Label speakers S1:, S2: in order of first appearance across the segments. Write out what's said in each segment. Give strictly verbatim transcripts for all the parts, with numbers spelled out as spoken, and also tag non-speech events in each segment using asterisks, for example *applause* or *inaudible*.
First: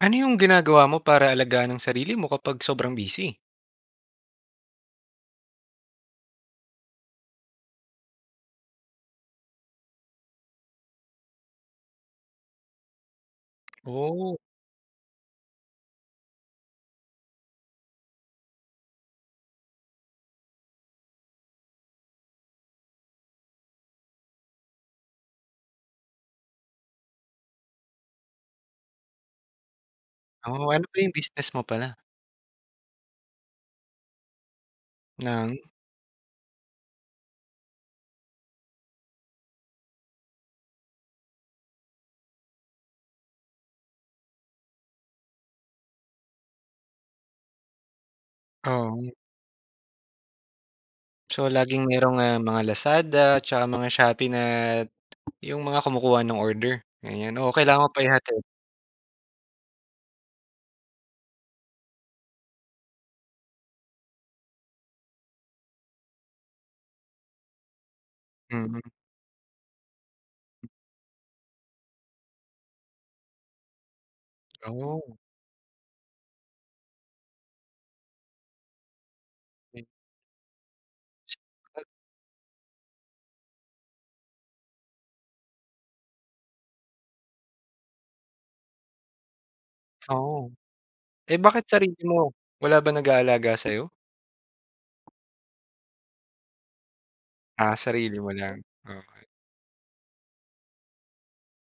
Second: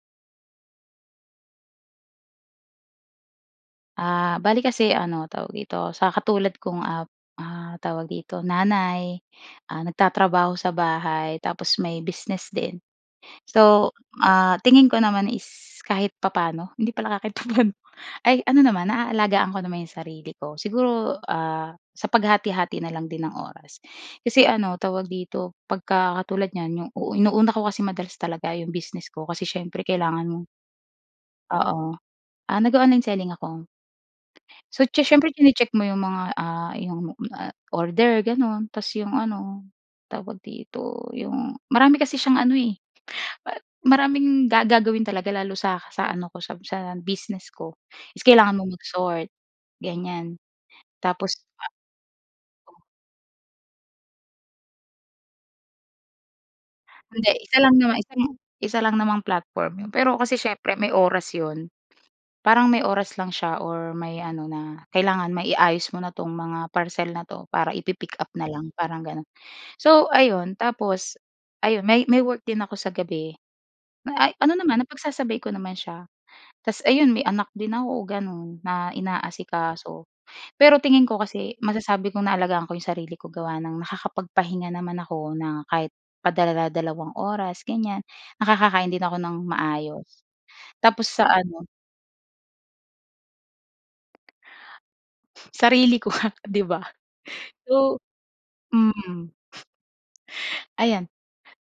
S1: Ano yung ginagawa mo para alagaan ang sarili mo kapag sobrang busy?
S2: Ah, bale kasi ano, tawag dito? Sa katulad kong, ah, ah, tawag dito? Nanay, ah, nagtatrabaho sa bahay tapos may business din. So,
S1: Oh.
S2: ah, tingin ko naman is kahit papa'no, hindi pala kahit papa'no, ay ano naman, naaalagaan ko naman 'yong sarili ko. Siguro, ah, sa paghati-hati na lang din ng oras. Kasi ano, tawag dito? Pagka katulad niyan, 'yong inuuna ko kasi madalas talaga 'yong business ko kasi syempre kailangan mo.
S1: Oh, ano ba 'yong business mo
S2: Oo.
S1: pala?
S2: Ah, nag-o-online selling ako. So, siye siyempre
S1: Ng?
S2: chini-check mo 'yong mga, ah, 'yong, ah, order, gano'n. Tapos 'yong ano, tawag dito? 'Yong marami kasi siyang ano, eh, ma maraming gagawin talaga lalo sa sa ano ko, sa sa business ko. Tapos kailangan mong
S1: Oh.
S2: mag-sort, ganyan. Tapos,
S1: So,
S2: ah
S1: laging mayro'ng, ah, mga Lazada 'tsaka mga Shopee na 'yong mga kumukuha ng order,
S2: Hindi,
S1: ganyan o
S2: isa lang
S1: kailangan mo
S2: naman
S1: pa
S2: isang
S1: ihatid?
S2: isa lang namang platform 'yon. Pero kasi siyempre may oras 'yon, parang may oras lang siya or may ano na kailangan maiayos mo na 'tong mga parcel na 'to para ipi-pick-up na lang,
S1: Mhm.
S2: parang gano'n. So ayun, tapos ayun may may work din ako sa gabi, ay ano naman
S1: Oh.
S2: napagsasabay ko naman siya. Tapos ayun may anak din ako, gano'n, na
S1: M
S2: inaasikaso. Pero tingin ko kasi masasabi kong naalagaan ko 'yong sarili ko gawa ng nakakapagpahinga naman ako na kahit padala-dalawang oras, ganyan, nakakakain din ako ng maayos.
S1: Oo.
S2: Tapos sa
S1: Eh,
S2: ano
S1: bakit sarili mo? Wala bang nag-aalaga sa'yo?
S2: Sarili ko nga, di ba?
S1: Ah,
S2: So
S1: sarili mo lang, okey.
S2: mm. Ayan.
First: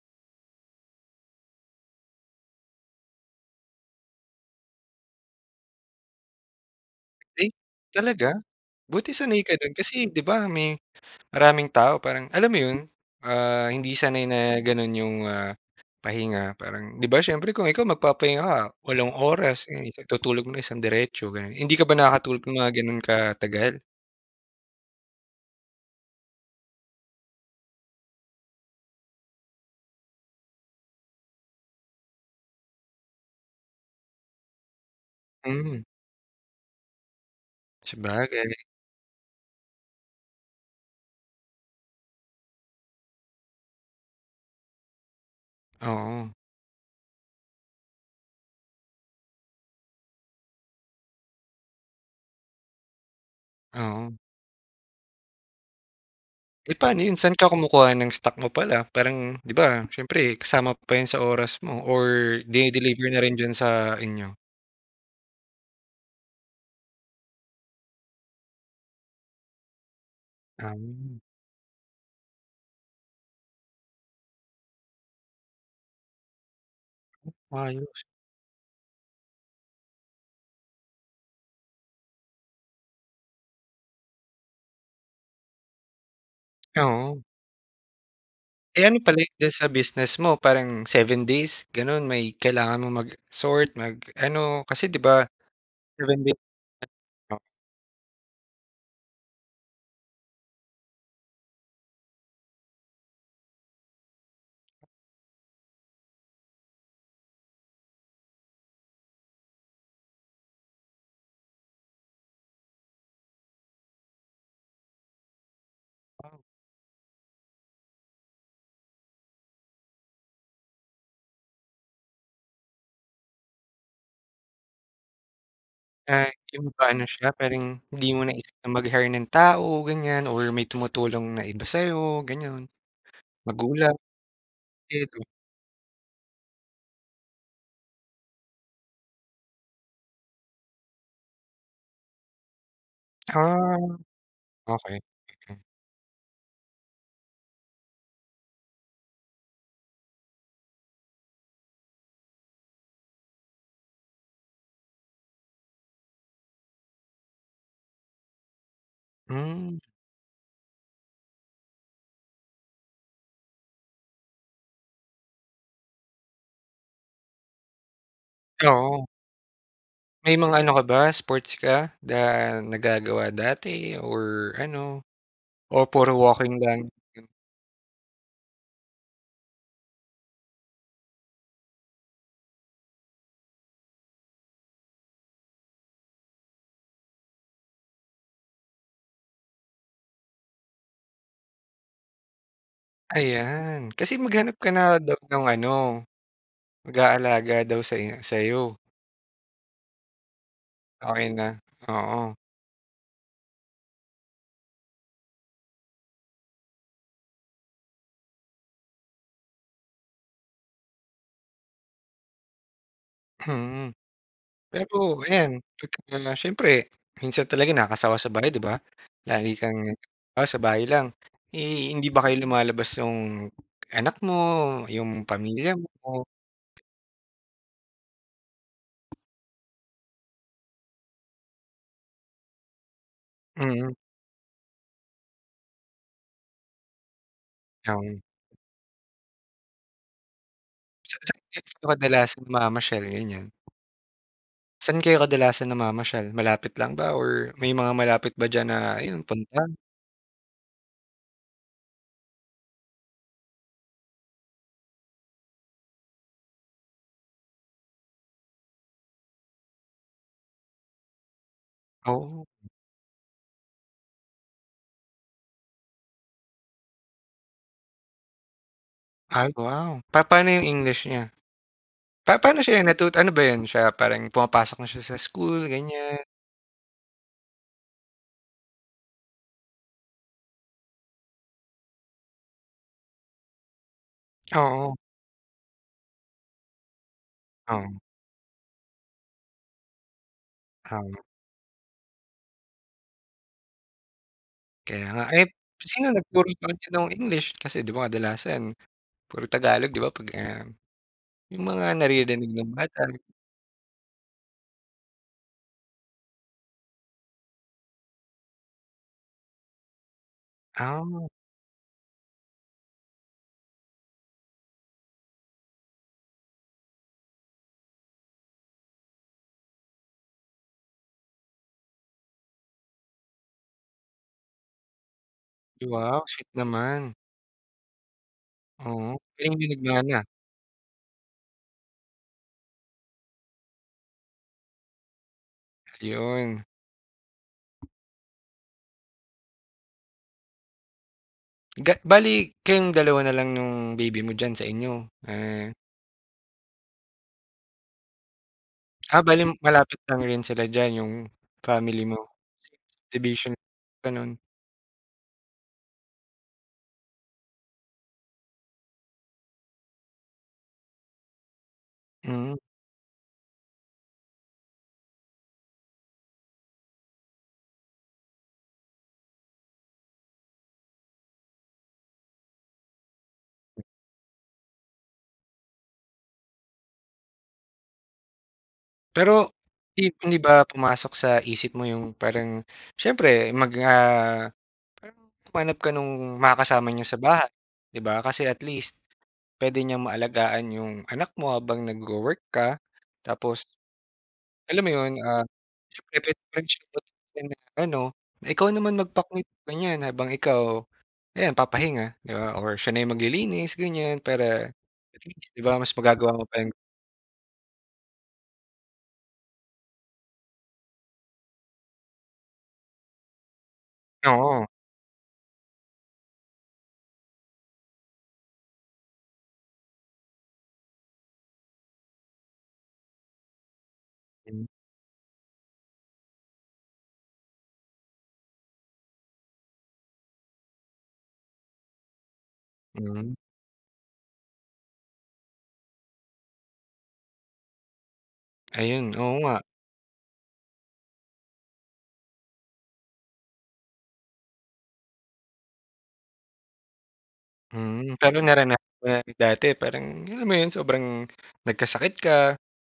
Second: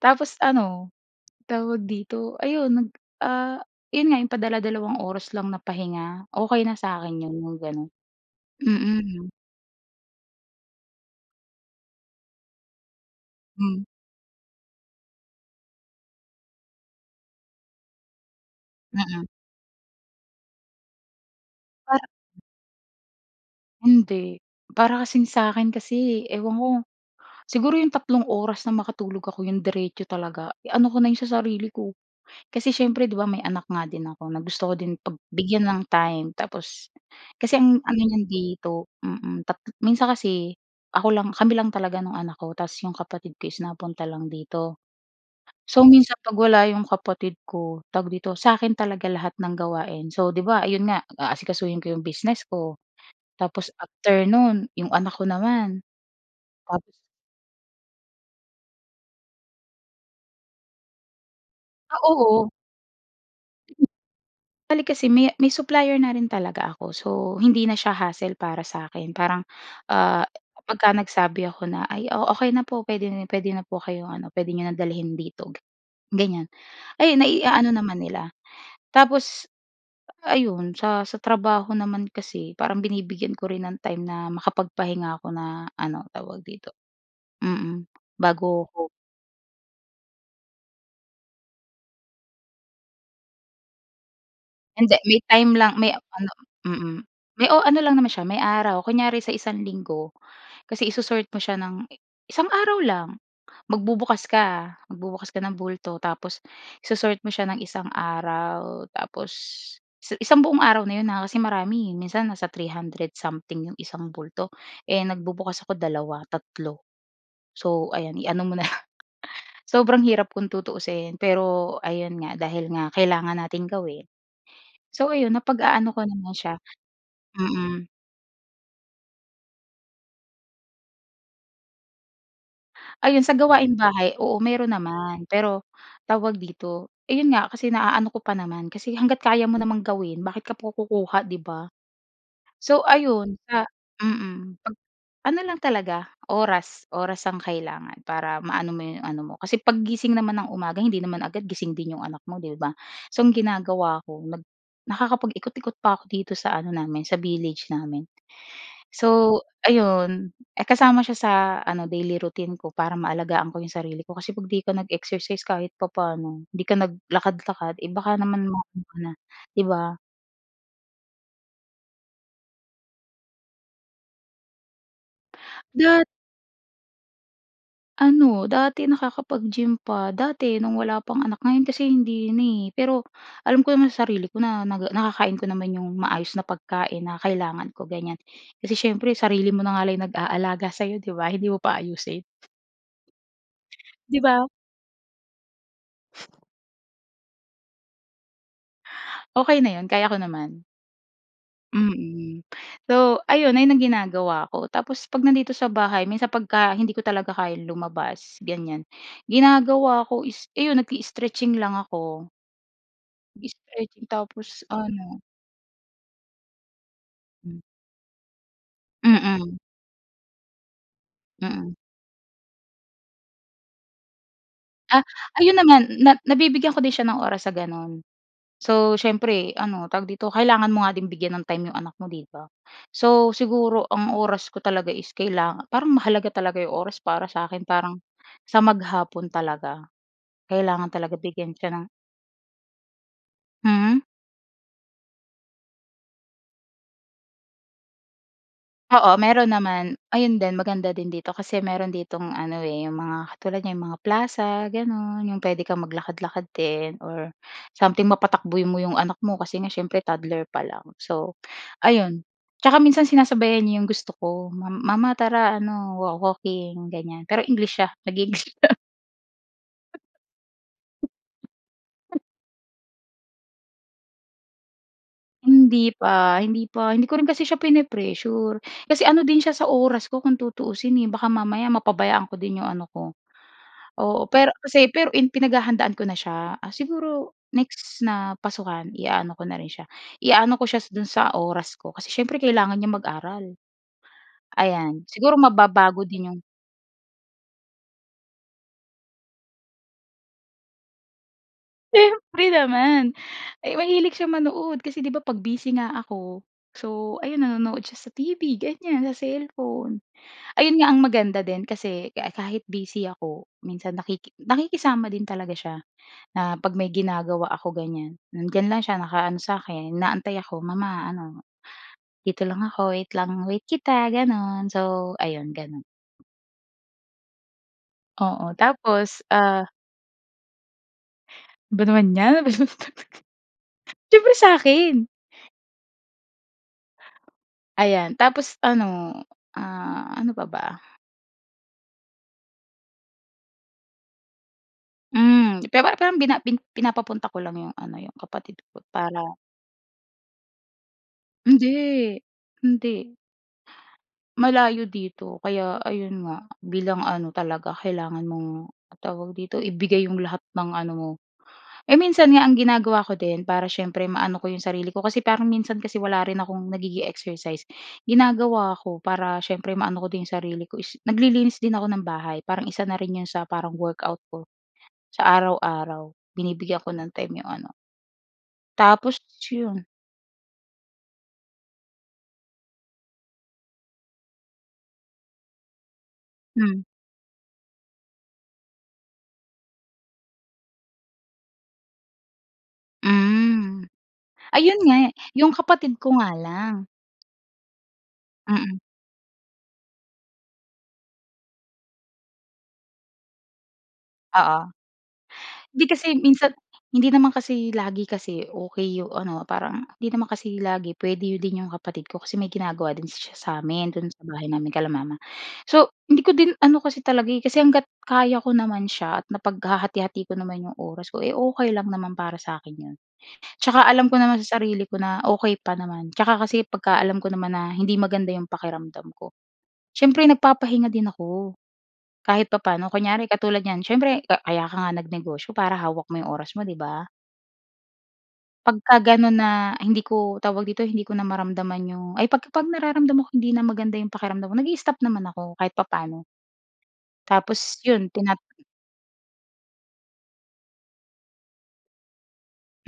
S2: Tapos ano, tawag dito, ayun nag, ah, yun nga yung padala-dalawang oras lang na pahinga, okey na sa'kin yun,
S1: Ay
S2: yung ganun.
S1: talaga? Buti
S2: Mm.
S1: sanay ka do'n. Kasi 'di ba may maraming tao parang alam mo 'yon, ah,
S2: Hmm.
S1: hindi sanay na gano'n 'yong, ah, pahinga. Parang 'di ba siyempre kung ikaw magpapahinga ka, walong
S2: Mm.
S1: oras 'yan, itutulog mo ng isang diretso, ganyan. Hindi ka ba
S2: Para
S1: nakakatulog ng mga gano'n katagal?
S2: Hindi. Para kasing sa'kin kasi, eh, ewan ko. Siguro 'yong tatlong oras na makatulog ako, 'yong diretso talaga, ano ko na 'yon sa sarili ko. Kasi siyempre 'di ba may anak nga din ako na gusto ko din pag bigyan
S1: Hmm.
S2: ng time. Tapos kasi ang ano niyan
S1: Sabagay.
S2: dito mm. Tat minsan kasi ako lang kami lang talaga nung anak ko tapos 'yong kapatid ko is napunta lang dito. So, minsan
S1: Oo.
S2: pag wala 'yong kapatid ko, tawag dito, sa'kin talaga lahat ng gawain. So, 'di ba, ayun nga, aasikasuhin ko 'yong business ko tapos
S1: Oo.
S2: after no'n, 'yong anak ko naman.
S1: Eh,
S2: Tapos
S1: pa'no 'yon? Saan ka kumukuha ng stock mo pala? Parang 'di ba siyempre kasama pa 'yan sa oras mo
S2: Ah,
S1: or
S2: oo.
S1: dini-deliver na rin diyan sa inyo?
S2: Bale, kasi may may supplier na rin talaga ako. So, hindi na siya hassle para sa'kin. Parang, ah, pagka
S1: Ah.
S2: nagsabi ako na, "Ay, oo, okey na po. Puwede puwede na po kayong ano, puwede niyo nang dalhin dito," ganyan, ayun,
S1: Hmm,
S2: nai-aano naman
S1: maayos.
S2: nila. Tapos ayun sa sa trabaho naman kasi parang binibigyan ko rin ng time na makapag-pahinga ako na ano, tawag dito?
S1: Oo.
S2: Mm, bago
S1: Eh,
S2: ko
S1: ano pala 'yan diyan sa business mo, parang seven days gano'n may kailangan mong mag-sort, mag-ano, kasi
S2: Hindi,
S1: 'di
S2: may
S1: ba
S2: time lang may
S1: seven
S2: ano
S1: days
S2: mm.
S1: *unintelligible*
S2: May o ano lang naman siya, may araw, kunyari sa isang linggo kasi iso-sort mo siya ng isang araw lang. Magbubukas ka, magbubukas ka ng bulto tapos iso-sort mo siya ng isang araw tapos i isang buong araw na 'yon ha, kasi marami, eh. Minsan nasa three hundred something 'yong isang bulto. Eh, nagbubukas ako dalawa,
S1: Wow.
S2: tatlo. So, ayan i-ano mo na lang. Sobrang hirap kung tutuusin, pero ayun nga dahil nga kailangan nating gawin so, ayun napag-aano ko
S1: Ah,
S2: naman siya
S1: 'yon pa'no siya parang
S2: mm.
S1: hindi mo naisip na mag-hire ng tao, ganyan or may tumutulong na iba sa'yo, ganun.
S2: Ayun, sa gawaing
S1: Magulang?
S2: bahay, oo, meron
S1: Kapatid?
S2: naman. Pero tawag dito, ayun nga kasi naaano ko pa naman. Kasi hangga't kaya mo namang gawin, bakit ka pa kukuha, 'di ba? So, ayun sa
S1: Ah.
S2: mm.
S1: Okey,
S2: Pag-ano lang
S1: ganun.
S2: talaga, oras oras ang kailangan para ma-ano mo 'yong ano mo. Kasi paggising naman ng umaga hindi naman agad gising din 'yong anak mo, 'di ba? So, ang ginagawa ako nag nakakapag-ikot-ikot pa ako dito sa ano namin, sa village namin. So,
S1: Hmm.
S2: ayun, eh, kasama siya sa ano, daily routine ko para maalagaan ko 'yong sarili ko kasi 'pag 'di ka nag-exercise kahit papa'no, 'di ka naglakad-lakad, eh, baka naman ma ano ka
S1: Oo.
S2: na, 'di ba?
S1: May mga ano ka ba sports ka na nagagawa dati or ano o
S2: Dat
S1: puro walking lang gano'n?
S2: Ano, dati nakakapag-gym pa. Dati no'ng wala pang anak, ngayon kasi hindi na eh. Pero alam ko naman sa sarili ko na naga nakakain ko naman 'yong maayos na pagkain na kailangan ko, ganyan. Kasi siyempre sarili mo na nga lang nag-aalaga sa 'yo 'di ba, hindi mo pa ayusin?
S1: Ayan kasi
S2: 'Di ba?
S1: maghanap ka na daw ng ano, mag-aalaga daw say sa 'yo.
S2: Okey na yun, kaya ko naman.
S1: Okey na, oo.
S2: Mm. So, ayun. Ayun ang ginagawa ko. Tapos 'pag nandito sa bahay minsan pagka hindi ko talaga kayang lumabas, ganyan. Ginagawa ko is iyon nag-i-stretching lang ako.
S1: Hmm.
S2: Nag-stretching tapos
S1: Pero
S2: ano
S1: ayan, *unintelligible* muna siyempre minsan
S2: Mm.
S1: talaga nakakasawa sa bahay 'di ba? Lagi
S2: Mm.
S1: kang, ah, sa bahay lang.
S2: Mm.
S1: Eh, hindi ba kayo lumalabas 'yong anak mo,
S2: Ah.
S1: 'yong
S2: Ayun
S1: pamilya
S2: naman na
S1: mo?
S2: nabibigyan ko din siya ng oras sa gano'n. So, siyempre ano, tawag dito kailangan mo nga din bigyan ng time 'yong anak mo, 'di ba? So, siguro
S1: Mm.
S2: ang oras ko talaga is kailanga parang mahalaga talaga 'yong oras para sa 'kin, parang
S1: Um.
S2: sa maghapon talaga. Kailangan talaga
S1: Saan-saan
S2: bigyan siya
S1: kayo
S2: ng
S1: kadalasan namamasyal, ganyan?
S2: Hmm?
S1: Saan kayo kadalasan namamasyal malapit lang ba or may mga malapit ba diyan na
S2: Oo,
S1: ayun
S2: meron
S1: punta?
S2: naman. Ayon din maganda din dito kasi meron ditong ano, eh, yung mga katulad niyan yung mga plaza gano'n, yung pwede kang maglakad-lakad din or something mapatakbo mo yung anak mo kasi nga syempre toddler pa lang so, ayun.
S1: Oh!
S2: Tsaka minsan sinasabayan niya yung gusto ko, "Mam mama tara ano wo-walking." ganyan pero, English siya nag-i-English siya.
S1: Ay wow! Papano yung English niya? Pa paano sya yung natuto ano ba 'yan siya parang pumapasok na siya sa school,
S2: Hindi
S1: ganyan?
S2: pa, hindi pa. Hindi ko rin kasi siya pine-pressure kasi ano din siya sa oras ko kung tutuusin, eh, baka mamaya mapabayaan ko din yung ano ko, oo. Pero ano kasi
S1: Oo.
S2: pero pinaghahandaan ko na siya, ah, siguro next
S1: Oo.
S2: na pasukan i-aano ko na rin siya i-aano ko siya do'n
S1: Oo.
S2: sa oras ko. Kasi siyempre kailangan niyang mag-aral, ayan.
S1: Kaya nga.
S2: Siguro
S1: Eh,
S2: mababago
S1: sino
S2: din yung
S1: nagturo sa kanya nung English? Kasi 'di ba kadalasan puro Tagalog 'di ba pag, um, yung mga naririnig
S2: Siyempre
S1: ng bata.
S2: naman, ay mahilig siya manood kasi 'di ba 'pag busy nga ako so, ayun nanonood siya sa T-V ganyan, sa cellphone. Ayun nga ang
S1: Ah.
S2: maganda din kasi ka-kahit busy ako minsan nakiki nakikisama din talaga siya na 'pag may ginagawa ako ganyan, hmm, nandiyan lang siya nakaano sa 'kin inaantay ako, mama ano, dito lang ako wait lang wait kita ganon. So, ayun ganon.
S1: Wow! Sweet naman.
S2: Oo,
S1: Oh,
S2: tapos,
S1: kanino
S2: ah
S1: nagmana?
S2: 'Ba naman 'yan? *laughs* Siyempre sa'kin!
S1: Ayun.
S2: Ayan. Tapos, ano, ah, ano pa ba?
S1: Ga bale, kayong dalawa na lang nung baby mo diyan sa inyo?
S2: Mhm.
S1: Eh
S2: Pero parang bina pi pinapapunta ko lang yung ano, yung kapatid ko
S1: Ah,
S2: para
S1: bale malapit lang rin sila diyan yung family mo,
S2: Hindi,
S1: sa
S2: hindi.
S1: subdivision, gano'n.
S2: Malayo dito kaya ayun nga, bilang ano talaga kailangan mong tawag dito? Ibigay yung lahat ng ano mo. Eh, minsan nga ang
S1: Hmm.
S2: ginagawa ko din para siyempre maano ko yung sarili ko, kasi parang minsan kasi wala rin akong nagiging exercise. Ginagawa ko para siyempre maano ko din yung sarili ko is naglilinis din ako ng bahay. Parang isa na rin yung sa parang workout ko sa araw-araw. Binibigyan ko ng time yung ano tapos
S1: Pero
S2: yun.
S1: 'di hindi ba pumasok sa isip mo yung parang siyempre mag, ah, parang humanap ka nung
S2: Hmm.
S1: makakasama niyo sa bahay, 'di ba, kasi at least puwede niyang maalagaan yung anak mo habang nagwo-work ka tapos
S2: Hmm. Ayun
S1: alam mo
S2: nga,
S1: 'yon, ah,
S2: yung kapatid ko
S1: siyempre
S2: nga lang.
S1: *unintelligible* ano, ikaw
S2: Mm.
S1: naman magpa *unintelligible* ng ganyan habang ikaw ayan, papahinga 'di ba or siya na yung maglilinis, ganyan
S2: Oo.
S1: para at least 'di ba
S2: 'Di
S1: mas
S2: kasi
S1: magagawa mo
S2: minsan
S1: pa yung
S2: hindi naman kasi lagi kasi okey yung ano, parang hindi naman kasi lagi puwede din yung kapatid ko kasi may ginagawa din siya sa'min, do'n sa bahay
S1: Oo.
S2: namin, kila mama. So, hindi ko din ano kasi talaga, eh, kasi hangga't kaya ko naman siya at napaghahati-hati ko naman yung oras ko, eh, okey lang naman para sa akin 'yon. Tsaka alam ko naman sa sarili ko na okey pa naman. Tsaka kasi 'pagka alam ko naman na hindi maganda yung pakiramdam ko, siyempre nagpapahinga din ako, kahit papaano. Kunyari
S1: Hmm.
S2: katulad niyan, siyempre ka kaya ka nga nag-negosyo para hawak mo yung oras mo, 'di ba? Pagka
S1: Ayun,
S2: gano'n
S1: oo nga.
S2: na hindi ko, tawag dito hindi ko na maramdaman 'yong ay, 'pag pag nararamdaman ko hindi na maganda 'yong pakiramdam ko nag-i-stop naman ako kahit papaano. Tapos, 'yun
S1: Mhm,
S2: tina
S1: pero naranasan mo na dati parang alam mo 'yon sobrang nagkasakit ka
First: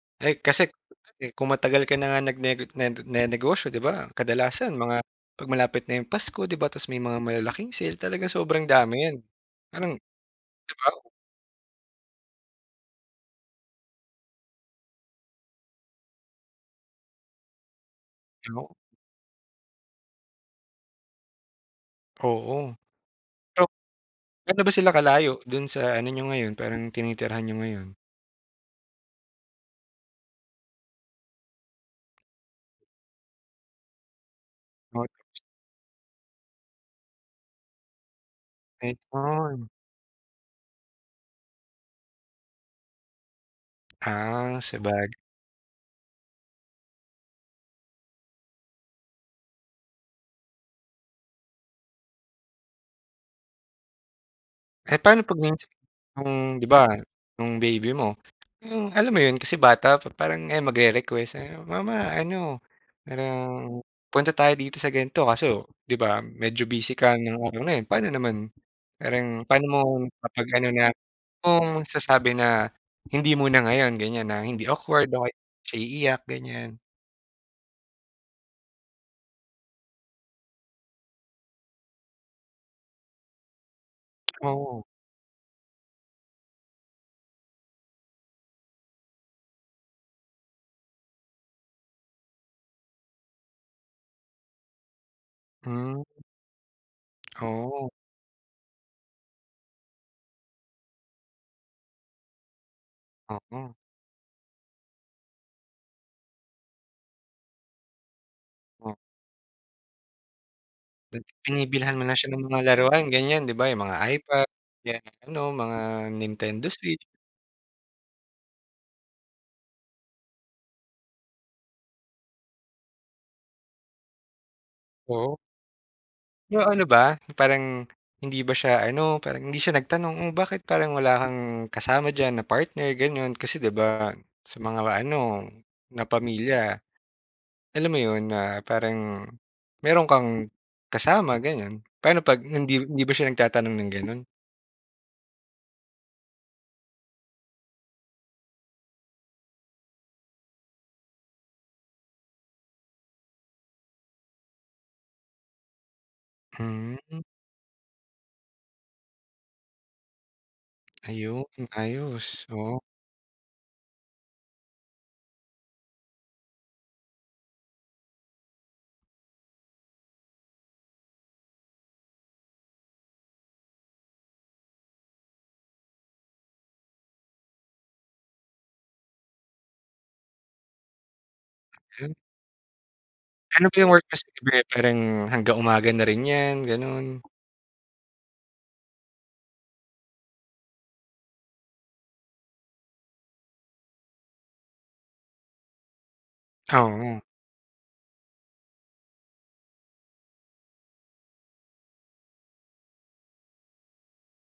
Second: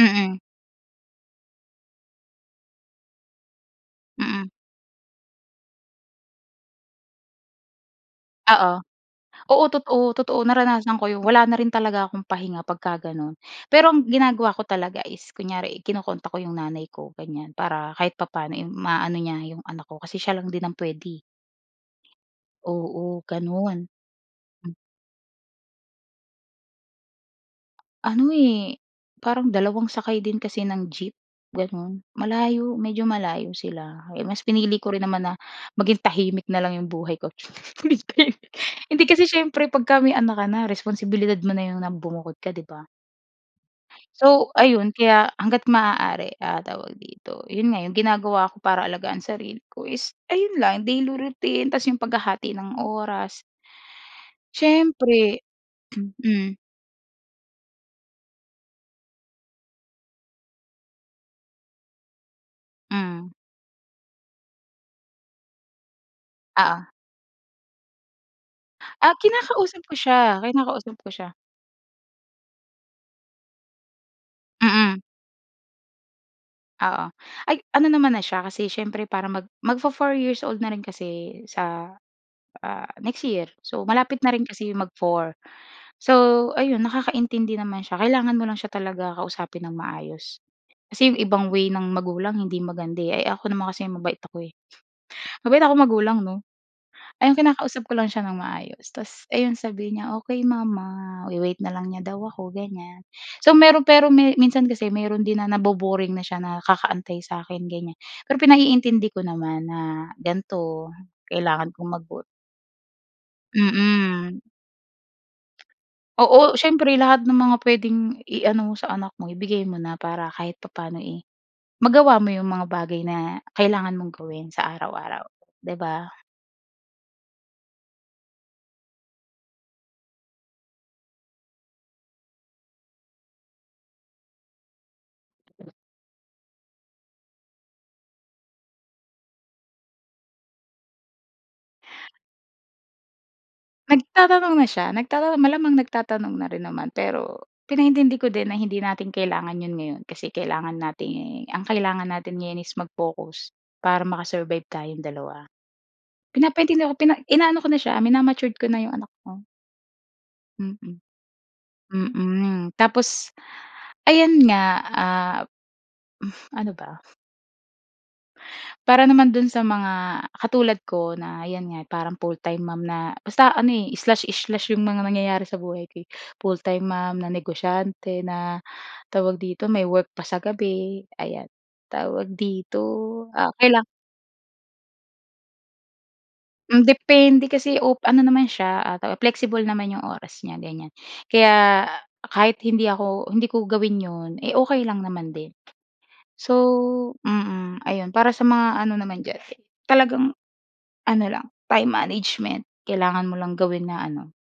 S2: Mm.
S1: like kasi kung matagal ka na nga nag nene nagnenegosyo 'di ba
S2: Mm.
S1: kadalasan mga 'pag malapit na 'yong Pasko 'di ba tapos may mga malalaking sale talagang sobrang
S2: Oo.
S1: dami 'yan.
S2: Oo,
S1: Parang
S2: totoo, totoo
S1: 'di
S2: naranasan ko
S1: ba?
S2: 'yon wala na rin talaga akong pahinga pagka gano'n. Pero ang ginagawa ko talaga is kunyari kino-contact ko 'yong nanay ko ganyan para kahit papaano, eh,
S1: *unintelligible*
S2: maano niya 'yong anak ko kasi siya lang din ang puwede, eh.
S1: Oo.
S2: Oo,
S1: So,
S2: gano'n.
S1: gaano ba
S2: M
S1: sila kalayo do'n sa ano n'yo ngayon parang tinitirahan n'yo ngayon?
S2: Ano, eh, parang dalawang sakay din kasi ng jeep, gano'n malayo medyo malayo sila kaya mas pinili ko rin naman
S1: Okey.
S2: na maging tahimik na lang 'yong buhay ko, *unintelligible* hindi, kasi siyempre
S1: *unintelligible*
S2: 'pagka may anak ka na responsibilidad mo na 'yon na bumukod ka 'di ba? So
S1: Ah,
S2: ayun
S1: sabag
S2: kaya, hangga't maaari, ah, tawag dito? 'Yun nga yung ginagawa ko para alagaan sarili ko is ayun lang daily routine ta's yung paghahati ng oras
S1: Eh, paano 'pag
S2: siyempre,
S1: minsan
S2: mm.
S1: kung 'di ba nung baby mo, eh, alam mo 'yon, kasi bata pa parang ayan magre-request ayan, "mama ano,
S2: Hmm.
S1: parang punta tayo dito sa gan'to" kaso 'di ba medyo
S2: Oo.
S1: busy ka ng araw na 'yon, paano naman
S2: Ah,
S1: parang paano mo,
S2: kinakausap ko siya
S1: kapag gano'n na
S2: kinakausap ko siya.
S1: kung magsasabi na hindi muna ngayon ganyan na hindi
S2: Mm.
S1: awkward o kaya di siya iiyak ganyan?
S2: Oo, ay ano naman na siya kasi siyempre para mag magfo-four years old na rin kasi sa, ah, next year so malapit na rin kasi
S1: Oo.
S2: mag-four so ayun nakakaintindi naman siya kailangan mo lang siya talaga kausapin ng maayos. Kasi 'yong ibang way ng magulang hindi maganda, eh. Eh, ako naman kasi mabait ako, eh, mabait akong
S1: Hmm.
S2: magulang 'no. Ayun
S1: *smacks lips*
S2: kinakausap
S1: Oh.
S2: ko lang siya ng maayos tapos 'yon sabihin niya, "Okey mama" we-wait na lang niya daw ako ganyan. So
S1: Oo.
S2: mayro'n pero me minsan kasi mayro'n din na nabo-boring na siya na kakaantay sa akin ganyan, pero
S1: Oh?
S2: pinaiintindi ko naman na gan'to,
S1: Nag
S2: kailangan kong
S1: binibilhan mo na
S2: mag-work.
S1: siya ng mga laruan ganyan 'di ba, yung mga
S2: Mm.
S1: iPad, yan ano
S2: *smacks lips*
S1: mga
S2: Oo
S1: Nintendo
S2: siyempre,
S1: Switch.
S2: lahat ng mga puwedeng i-ano mo sa anak mo ibigay mo na para kahit papaano, eh, magawa mo yung mga bagay na kailangan mong gawin sa araw-araw,
S1: Oo.
S2: 'di ba?
S1: 'Yong ano ba, parang hindi ba sya, ano, parang hindi sya nagtanong, "Oh, bakit parang wala kang kasama dyan na partner?" Gano'n. Kasi, 'di ba, sa mga ma-ano na pamilya, alam mo 'yon, na parang mayro'n kang kasama, gano'n. Paano pag hindi hindi ba sya nagtatanong ng gano'n?
S2: Nagtatanong na siya nagtatan malamang nagtatanong na rin naman. Pero pinaintindi ko din na hindi natin kailangan 'yon ngayon kasi, kailangan natin, eh, ang kailangan natin ngayon is mag-focus para maka-survive tayong dalawa. Pinapaintindi ko pina
S1: Hmm.
S2: inaano ko na siya, mina-matured ko na 'yong anak ko. Mm.
S1: Ayun, ayos.
S2: Mm.
S1: Oo.
S2: Tapos, ayan nga, ah, ano ba? Para naman do'n sa mga katulad ko na, yan nga, parang full-time mom na basta ano, eh, slash-slash 'yong mga nangyayari sa buhay ko, eh. Full-time mom na negosyante na, tawag dito, may work pa sa gabi, ayan.
S1: Hmm.
S2: Tawag dito, ah,
S1: Ano ba
S2: kailang
S1: 'yong work mo sa gabi? Parang hanggang umaga na rin 'yan,
S2: Hmm,
S1: gano'n?
S2: depende kasi, op ano naman siya, ah, flexible naman 'yong oras niya, ganiyan. Kaya kahit hindi ako, hindi ko gawin 'yon, eh, okey lang naman din. So
S1: Oo.
S2: mm, ayun. Para sa mga ano naman diyan talagang, ano lang, time management. Kailangan mo lang gawin na ano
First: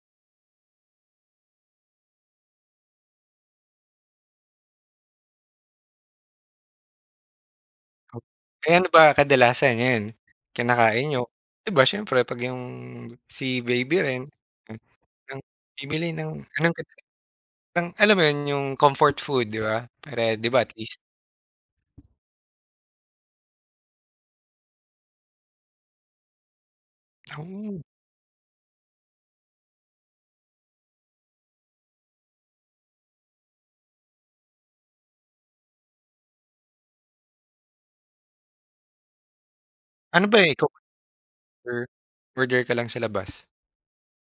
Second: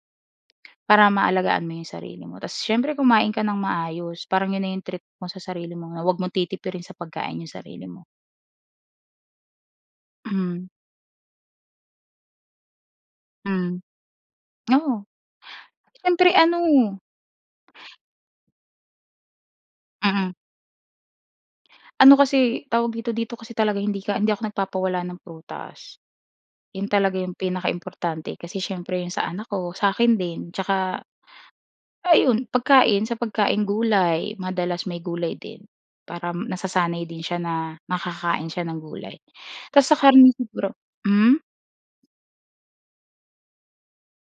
S2: para maalagaan mo 'yong sarili mo. Tas siyempre kumain ka nang maayos, parang 'yon na 'yong treat mo sa sarili mo na wag mong titipirin sa pagkain 'yong sarili mo.
S1: Eh, ano ba kadalasan ngayon,
S2: Hmm.
S1: kinakain niyo? 'Di ba siyempre 'pag 'yong si
S2: Hmm.
S1: baby rin nag
S2: Oo.
S1: ng bibili
S2: Siyempre,
S1: ng
S2: ano
S1: ng *unintelligible* ng alam mo 'yon, 'yong comfort food, 'di ba?
S2: Mm.
S1: Para, 'di ba, at least
S2: Ano kasi, tawag dito, dito kasi talaga hindi ka hindi ako nagpapawala ng prutas. 'Yon talaga 'yong
S1: Ooh.
S2: pinaka-importante kasi siyempre 'yong sa anak ko, sa 'kin din tsaka, ayun pagkain, sa pagkaing gulay, madalas may gulay din para, nasasanay din siya na nakakain siya ng gulay. Tas sa
S1: Ano
S2: karne
S1: ba, eh, ikaw
S2: siguro hmm?
S1: or order ka lang sa labas?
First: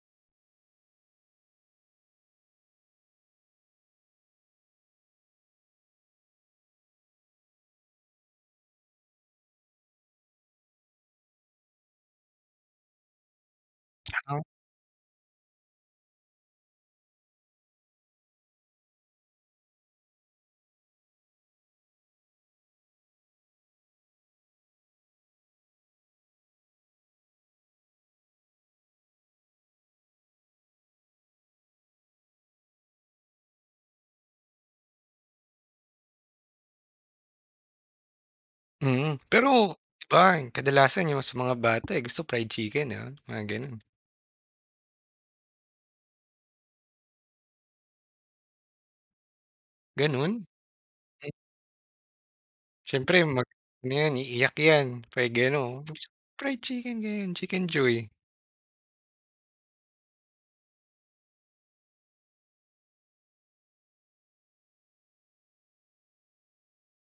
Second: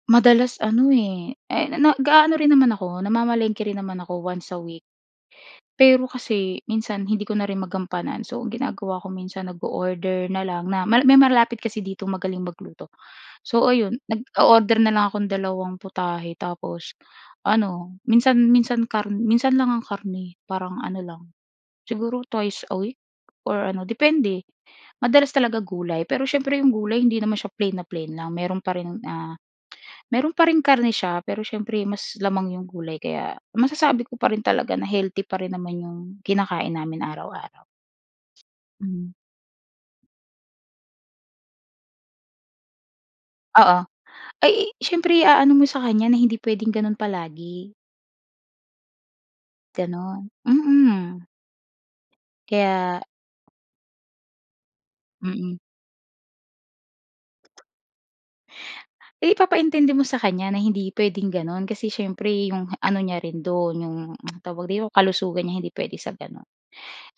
S2: Madalas ano, eh, eh, na, nag-aano rin naman ako, namamalengke rin naman ako once a week. Pero kasi minsan hindi ko na rin magampanan so ang ginagawa ko minsan nag-o-order na lang na ma, may malapit kasi dito magaling magluto. So ayun,
S1: Ang
S2: nag-o-order na lang akong dalawang putahe tapos, ano minsan, minsan kar minsan lang ang karne parang ano lang, siguro twice a week or ano depende. Madalas talaga gulay pero siyempre 'yong gulay hindi naman siya plain na plain lang meron pa rin, ah, meron pa ring karne siya pero siyempre mas lamang yung gulay kaya masasabi ko pa rin talaga na healthy pa rin naman yung kinakain namin araw-araw. Hmm.
S1: Mhm. Pero, 'di ba yung kadalasan yung sa mga bata, eh, gusto fried chicken ayun, mga
S2: Oo.
S1: ganun.
S2: Ay siyempre i-aano mo sa kanya na hindi pwedeng ganun palagi. Ganon,
S1: Ganun?
S2: mm.
S1: Eh.
S2: Kaya
S1: Siyempre, mag-ano yan, iiyak yan, fried
S2: Mm.
S1: ganon, fried chicken ganyan, chicken joy.
S2: Ipapaintindi mo sa kanya na hindi puwedeng gano'n. Kasi siyempre 'yong ano niya rin do'n, 'yong, tawag dito, kalusugan niya hindi puwede sa gano'n.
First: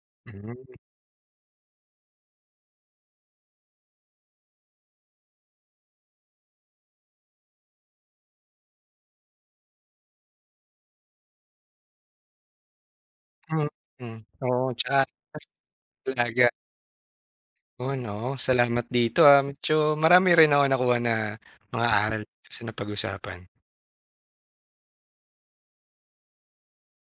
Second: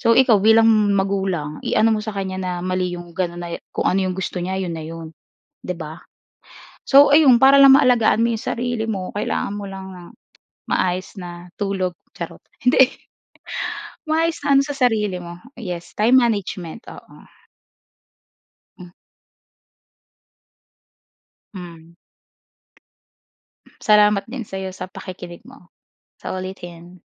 S2: So ikaw bilang
S1: Hmm.
S2: magulang i-ano mo sa kanya na mali 'yong gano'n na e, kung ano 'yong gusto niya 'yon na 'yon, 'di ba? So ayun para lang maalagaan mo yung sarili mo kailangan mo lang ng maayos na tulog, charot, hindi.
S1: Mhm.
S2: Maayos na ano
S1: Oo,
S2: sa
S1: tsaka.
S2: sarili mo, yes,
S1: Ta
S2: time
S1: talaga.
S2: management, oo.
S1: Oo 'no, salamat
S2: Hm.
S1: dito, ah. Medyo marami rin ako nakuha na mga
S2: Hmm.
S1: aral sa napag-usapan.
S2: Salamat din sayo sa pakikinig mo. Sa uulitin.